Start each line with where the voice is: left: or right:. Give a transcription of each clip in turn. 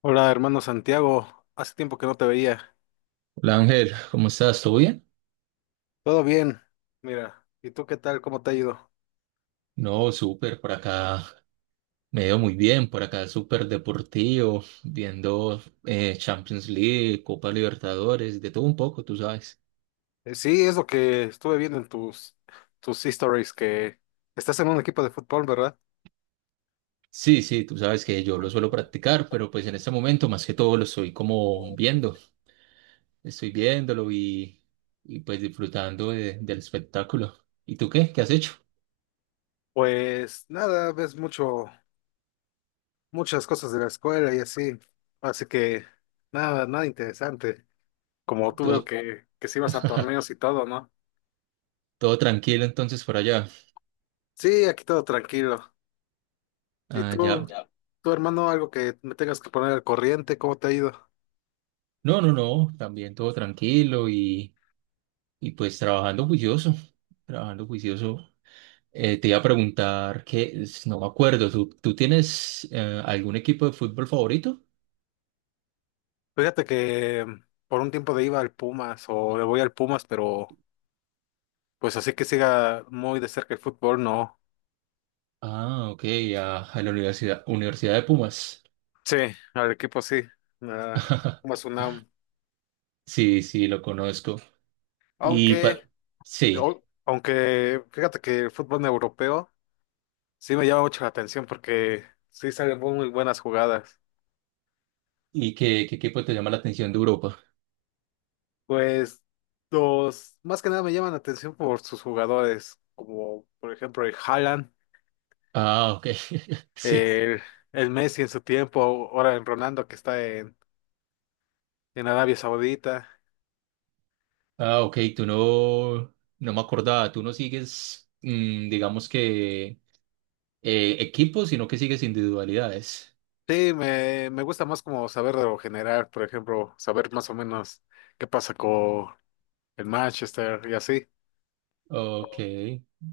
left: Hola, hermano Santiago. Hace tiempo que no te veía.
right: Hola, Ángel, ¿cómo estás? ¿Todo bien?
left: Todo bien. Mira, ¿y tú qué tal? ¿Cómo te ha ido?
right: No, súper, por acá me veo muy bien, por acá súper deportivo, viendo Champions League, Copa Libertadores, de todo un poco, tú sabes.
left: Sí, es lo que estuve viendo en tus stories, que estás en un equipo de fútbol, ¿verdad?
right: Sí, sí, tú sabes que yo lo suelo practicar, pero pues en este momento más que todo lo estoy como viendo, estoy viéndolo y pues disfrutando del espectáculo. ¿Y tú qué? ¿Qué has hecho?
left: Pues nada, muchas cosas de la escuela y así. Así que nada interesante. Como tú veo
right: Todo,
left: que sí vas a torneos y todo, ¿no?
right: todo tranquilo entonces por allá.
left: Sí, aquí todo tranquilo. ¿Y
right: Ah, ya.
left: tu hermano, algo que me tengas que poner al corriente? ¿Cómo te ha ido?
right: No, no, no, también todo tranquilo. Y pues trabajando juicioso, trabajando juicioso. Te iba a preguntar que no me acuerdo, ¿tú tienes algún equipo de fútbol favorito?
left: Fíjate que por un tiempo de iba al Pumas o le voy al Pumas, pero pues así que siga muy de cerca el fútbol, no.
right: Ah, ok, a la Universidad, de Pumas.
left: Sí, al equipo sí, ah, Pumas UNAM.
right: Sí, sí, lo conozco. Y pa-
left: Aunque,
right: sí,
left: Aunque fíjate que el fútbol europeo sí me llama mucho la atención porque sí salen muy buenas jugadas.
right: ¿y qué equipo te llama la atención de Europa?
left: Pues los más que nada me llaman la atención por sus jugadores, como por ejemplo el Haaland,
right: Ah, ok, sí.
left: el, el Messi en su tiempo, ahora el Ronaldo que está en Arabia Saudita.
right: Ah, ok, tú no me acordaba, tú no sigues, digamos que equipos, sino que sigues individualidades.
left: Sí, me gusta más como saber de lo general, por ejemplo, saber más o menos qué pasa con el Manchester y así.
right: Ok,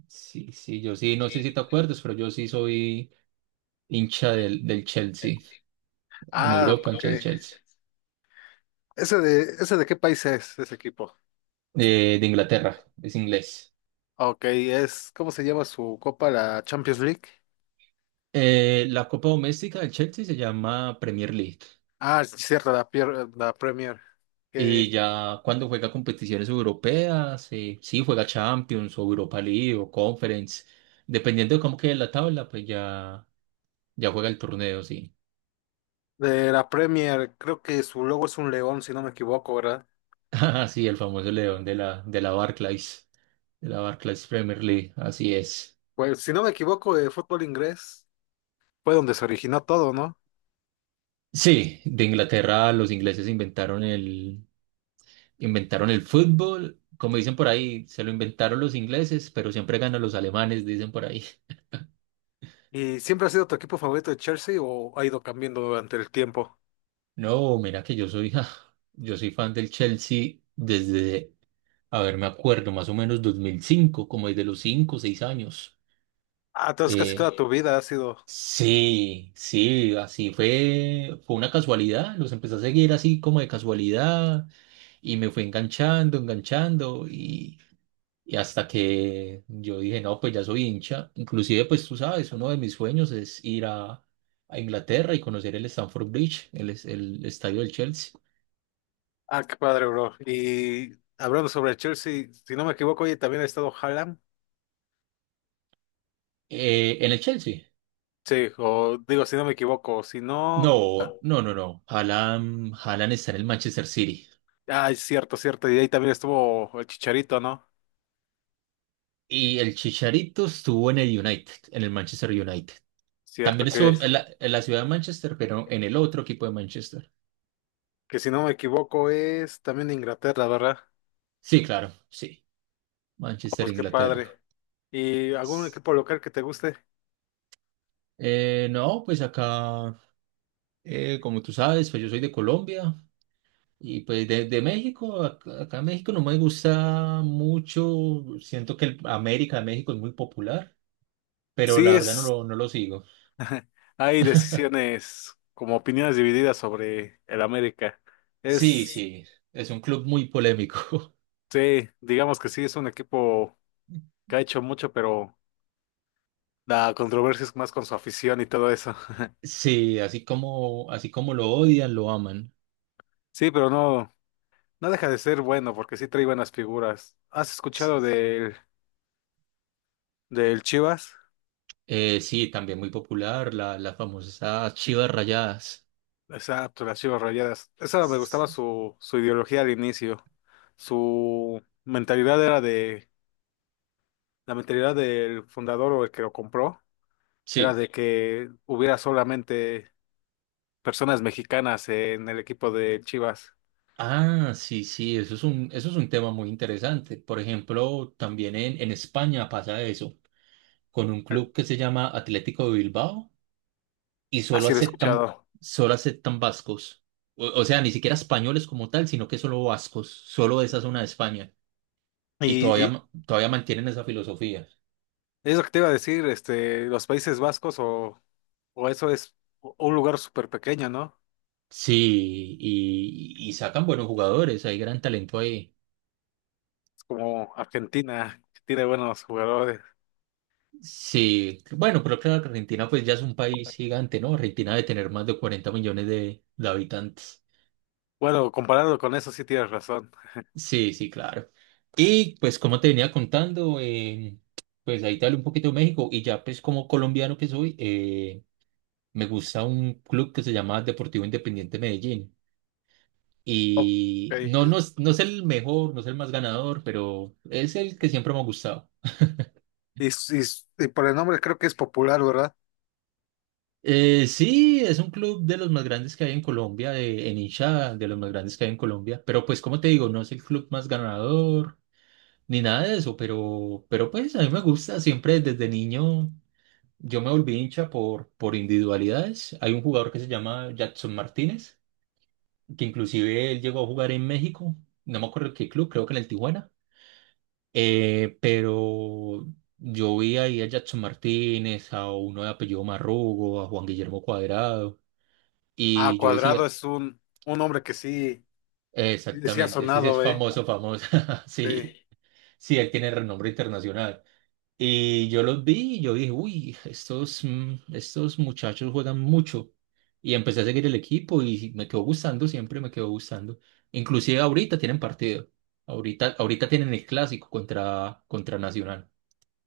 right: sí, sí, yo sí, no sé si te acuerdas, pero yo sí soy hincha del Chelsea, en
left: Ah,
right: Europa,
left: ok.
right: hincha del Chelsea,
left: ¿Ese ese de qué país es ese equipo?
right: de Inglaterra, es inglés.
left: Ok, ¿cómo se llama su copa? La Champions League.
right: La Copa Doméstica del Chelsea se llama Premier League,
left: Ah, sí, cierto, la Premier.
right: y
left: Que
right: ya cuando juega competiciones europeas, sí, juega Champions o Europa League o Conference, dependiendo de cómo quede la tabla, pues ya, ya juega el torneo, sí.
left: De la Premier, creo que su logo es un león, si no me equivoco, ¿verdad?
right: Ah, sí, el famoso león de la, Barclays, de la Barclays Premier League, así es.
left: Pues si no me equivoco, el fútbol inglés fue donde se originó todo, ¿no?
right: Sí, de Inglaterra, los ingleses inventaron el fútbol. Como dicen por ahí, se lo inventaron los ingleses, pero siempre ganan los alemanes, dicen por ahí.
left: ¿Y siempre ha sido tu equipo favorito de Chelsea o ha ido cambiando durante el tiempo?
right: No, mira que yo soy fan del Chelsea desde, a ver, me acuerdo, más o menos 2005, como desde los 5, o 6 años.
left: Ah, entonces casi toda
right: Eh,
left: tu vida ha sido.
right: sí, sí, así fue, fue una casualidad. Los empecé a seguir así como de casualidad y me fue enganchando, enganchando. Y hasta que yo dije, no, pues ya soy hincha. Inclusive, pues tú sabes, uno de mis sueños es ir a Inglaterra y conocer el Stamford Bridge, el estadio del Chelsea.
left: Ah, qué padre, bro. Y hablando sobre Chelsea, si no me equivoco, oye, también ha estado Haaland.
right: ¿En el Chelsea?
left: Sí, o digo, si no me equivoco, si no.
right: No, no, no, no. Haaland, está en el Manchester City.
left: Ah, es cierto, cierto. Y ahí también estuvo el Chicharito, ¿no?
right: Y el Chicharito estuvo en el United, en el Manchester United.
left: Cierto
right: También
left: que,
right: estuvo en la ciudad de Manchester, pero en el otro equipo de Manchester.
left: que si no me equivoco, es también de Inglaterra, ¿verdad?
right: Sí, claro, sí. Manchester,
left: Pues qué
right: Inglaterra.
left: padre. ¿Y algún equipo local que te guste?
right: No, pues acá. Como tú sabes, pues yo soy de Colombia y pues de México, acá, en México no me gusta mucho, siento que el América de México es muy popular, pero
left: Sí,
right: la verdad no
left: es.
right: lo, no lo sigo.
left: Hay decisiones como opiniones divididas sobre el América.
right: Sí,
left: Es,
right: sí, es un club muy polémico.
left: sí, digamos que sí, es un equipo que ha hecho mucho, pero la controversia es más con su afición y todo eso.
right: Sí, así como lo odian, lo aman.
left: Sí, pero no, no deja de ser bueno porque sí trae buenas figuras. ¿Has
right: S-
left: escuchado del Chivas?
right: sí, también muy popular, las famosas chivas rayadas.
left: Exacto, las Chivas Rayadas. Esa me
right: S-
left: gustaba su ideología al inicio. Su mentalidad era de, La mentalidad del fundador o el que lo compró. Era
right: Sí.
left: de que hubiera solamente personas mexicanas en el equipo de Chivas.
right: Ah, sí, sí, eso es un tema muy interesante. Por ejemplo, también en España pasa eso, con un club que se llama Atlético de Bilbao y
left: Así lo he escuchado.
right: solo aceptan vascos. O sea, ni siquiera españoles como tal, sino que solo vascos, solo de esa zona de España. Y
left: Y,
right: todavía,
left: y
right: todavía mantienen esa filosofía.
left: es lo que te iba a decir, este, los Países Vascos o eso es un lugar súper pequeño, ¿no?
right: Sí, y sacan buenos jugadores, hay gran talento ahí.
left: Es como Argentina, que tiene buenos jugadores.
right: Sí, bueno, pero claro, que Argentina pues ya es un país gigante, ¿no? Argentina debe tener más de 40 millones de habitantes.
left: Bueno, comparado con eso sí tienes razón.
right: Sí, sí, claro. Y pues como te venía contando, pues ahí te hablo un poquito de México y ya pues como colombiano que soy, me gusta un club que se llama Deportivo Independiente Medellín. Y no, no,
left: Ok.
right: no es el mejor, no es el más ganador, pero es el que siempre me ha gustado.
left: Y, y- y por el nombre creo que es popular, ¿verdad?
right: Sí, es un club de los más grandes que hay en Colombia, de, en hinchada, de los más grandes que hay en Colombia. Pero pues, como te digo, no es el club más ganador ni nada de eso, pero pues a mí me gusta, siempre desde niño yo me volví hincha por individualidades. Hay un jugador que se llama Jackson Martínez, que inclusive él llegó a jugar en México, no me acuerdo en qué club, creo que en el Tijuana. Pero yo vi ahí a Jackson Martínez, a uno de apellido Marrugo, a Juan Guillermo Cuadrado.
left: Ah,
right: Y yo
left: Cuadrado
right: decía,
left: es un nombre que sí, sí ha
right: exactamente, ese sí es
left: sonado, ¿eh?
right: famoso, famoso. Sí,
left: Sí.
right: sí, él tiene renombre internacional. Y yo los vi y yo dije, uy, estos muchachos juegan mucho. Y empecé a seguir el equipo y me quedó gustando, siempre me quedó gustando. Inclusive ahorita tienen partido. Ahorita, ahorita tienen el clásico contra Nacional.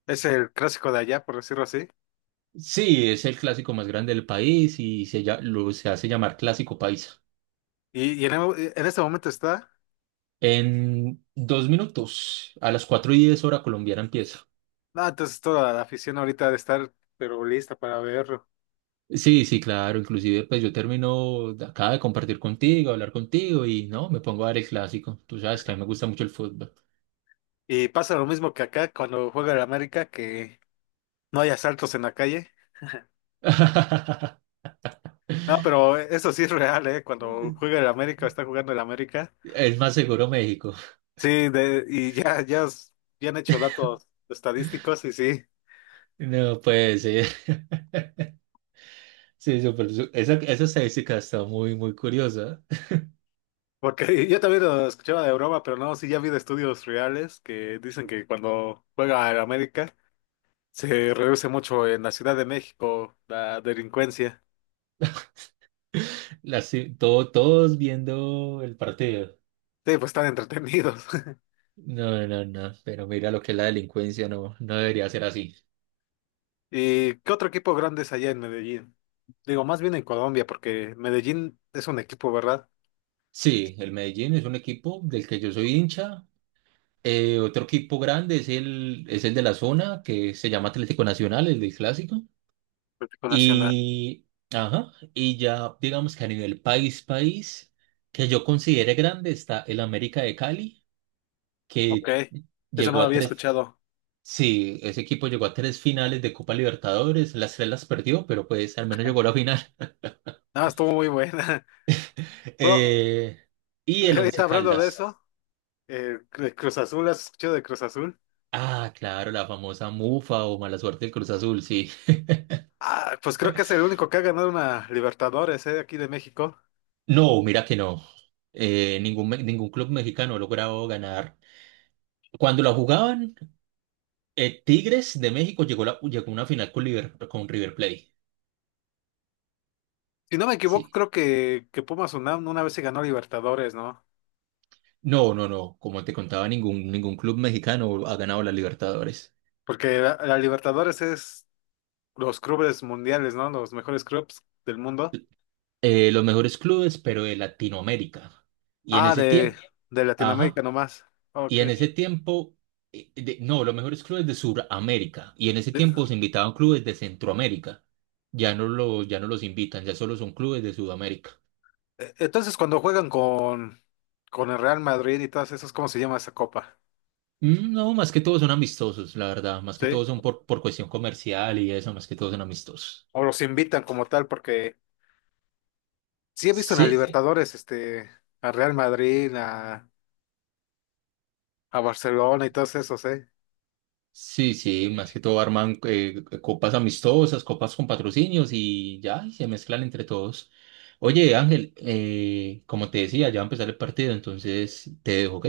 left: Es el clásico de allá, por decirlo así.
right: Sí, es el clásico más grande del país y se hace llamar Clásico Paisa.
left: En este momento está.
right: En 2 minutos, a las 4:10 hora colombiana empieza.
left: No, entonces toda la afición ahorita de estar, pero lista para verlo.
right: Sí, sí, claro, inclusive pues yo termino, acaba de compartir contigo, hablar contigo y no, me pongo a ver el clásico. Tú sabes que a mí me gusta mucho el fútbol.
left: Y pasa lo mismo que acá cuando juega el América, que no hay asaltos en la calle. No, pero eso sí es real, ¿eh? Cuando juega el América o está jugando el América.
right: Es más seguro México.
left: Sí, de, y ya, ya, s- Ya han hecho datos estadísticos y sí.
right: No, pues sí, sí, esa, estadística está muy, muy curiosa.
left: Porque yo también lo escuchaba de broma, pero no, sí ya vi de estudios reales que dicen que cuando juega el América se reduce mucho en la Ciudad de México la delincuencia.
right: Las, todo, todos viendo el partido.
left: Sí, pues están entretenidos.
right: No, no, no, pero mira lo que es la delincuencia, no, no debería ser así.
left: ¿Y qué otro equipo grande es allá en Medellín? Digo, más bien en Colombia, porque Medellín es un equipo, ¿verdad?
right: Sí, el Medellín es un equipo del que yo soy hincha. Otro equipo grande es el de la zona, que se llama Atlético Nacional, el del clásico.
left: Un equipo nacional.
right: Y, ajá, y ya digamos que a nivel país, país, que yo considere grande, está el América de Cali,
left: Ok,
right: que
left: eso no
right: llegó
left: lo
right: a
left: había
right: tres,
left: escuchado.
right: sí, ese equipo llegó a tres finales de Copa Libertadores, las tres las perdió, pero pues al menos llegó a la final.
left: Ah, estuvo muy buena. Bro,
right: Eh, y el
left: ahorita
right: Once
left: hablando de
right: Caldas.
left: eso, de Cruz Azul, ¿has escuchado de Cruz Azul?
right: Ah, claro, la famosa mufa o mala suerte del Cruz Azul, sí.
left: Ah, pues creo que es el único que ha ganado una Libertadores, aquí de México.
right: No, mira que no. Ningún, ningún club mexicano ha logrado ganar. Cuando la jugaban, Tigres de México llegó a una final con River Plate.
left: Si no me equivoco,
right: Sí.
left: creo que Pumas UNAM una vez se ganó Libertadores, ¿no?
right: No, no, no. Como te contaba, ningún club mexicano ha ganado la Libertadores.
left: Porque la Libertadores es los clubes mundiales, ¿no? Los mejores clubes del mundo.
right: Los mejores clubes, pero de Latinoamérica. Y en
left: Ah,
right: ese
left: de,
right: tiempo,
left: de Latinoamérica
right: ajá.
left: nomás.
right: Y
left: Ok.
right: en ese tiempo, no, los mejores clubes de Sudamérica. Y en ese tiempo
left: De-
right: se invitaban clubes de Centroamérica. Ya no lo, ya no los invitan, ya solo son clubes de Sudamérica.
left: entonces, cuando juegan con el Real Madrid y todas esas, ¿cómo se llama esa copa?
right: Mm, no, más que todos son amistosos, la verdad. Más que
left: ¿Sí?
right: todos son por cuestión comercial y eso, más que todos son amistosos.
left: O los invitan como tal, porque sí he visto en la
right: Sí,
left: Libertadores, este, a Real Madrid, a Barcelona y todos esos, ¿eh?
right: sí, sí, más que todo arman copas amistosas, copas con patrocinios y ya, y se mezclan entre todos. Oye, Ángel, como te decía, ya va a empezar el partido, entonces te dejo, ¿ok?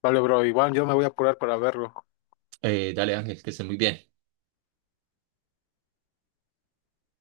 left: Vale, bro, igual yo me voy a apurar para verlo.
right: Dale, Ángel, que estés muy bien.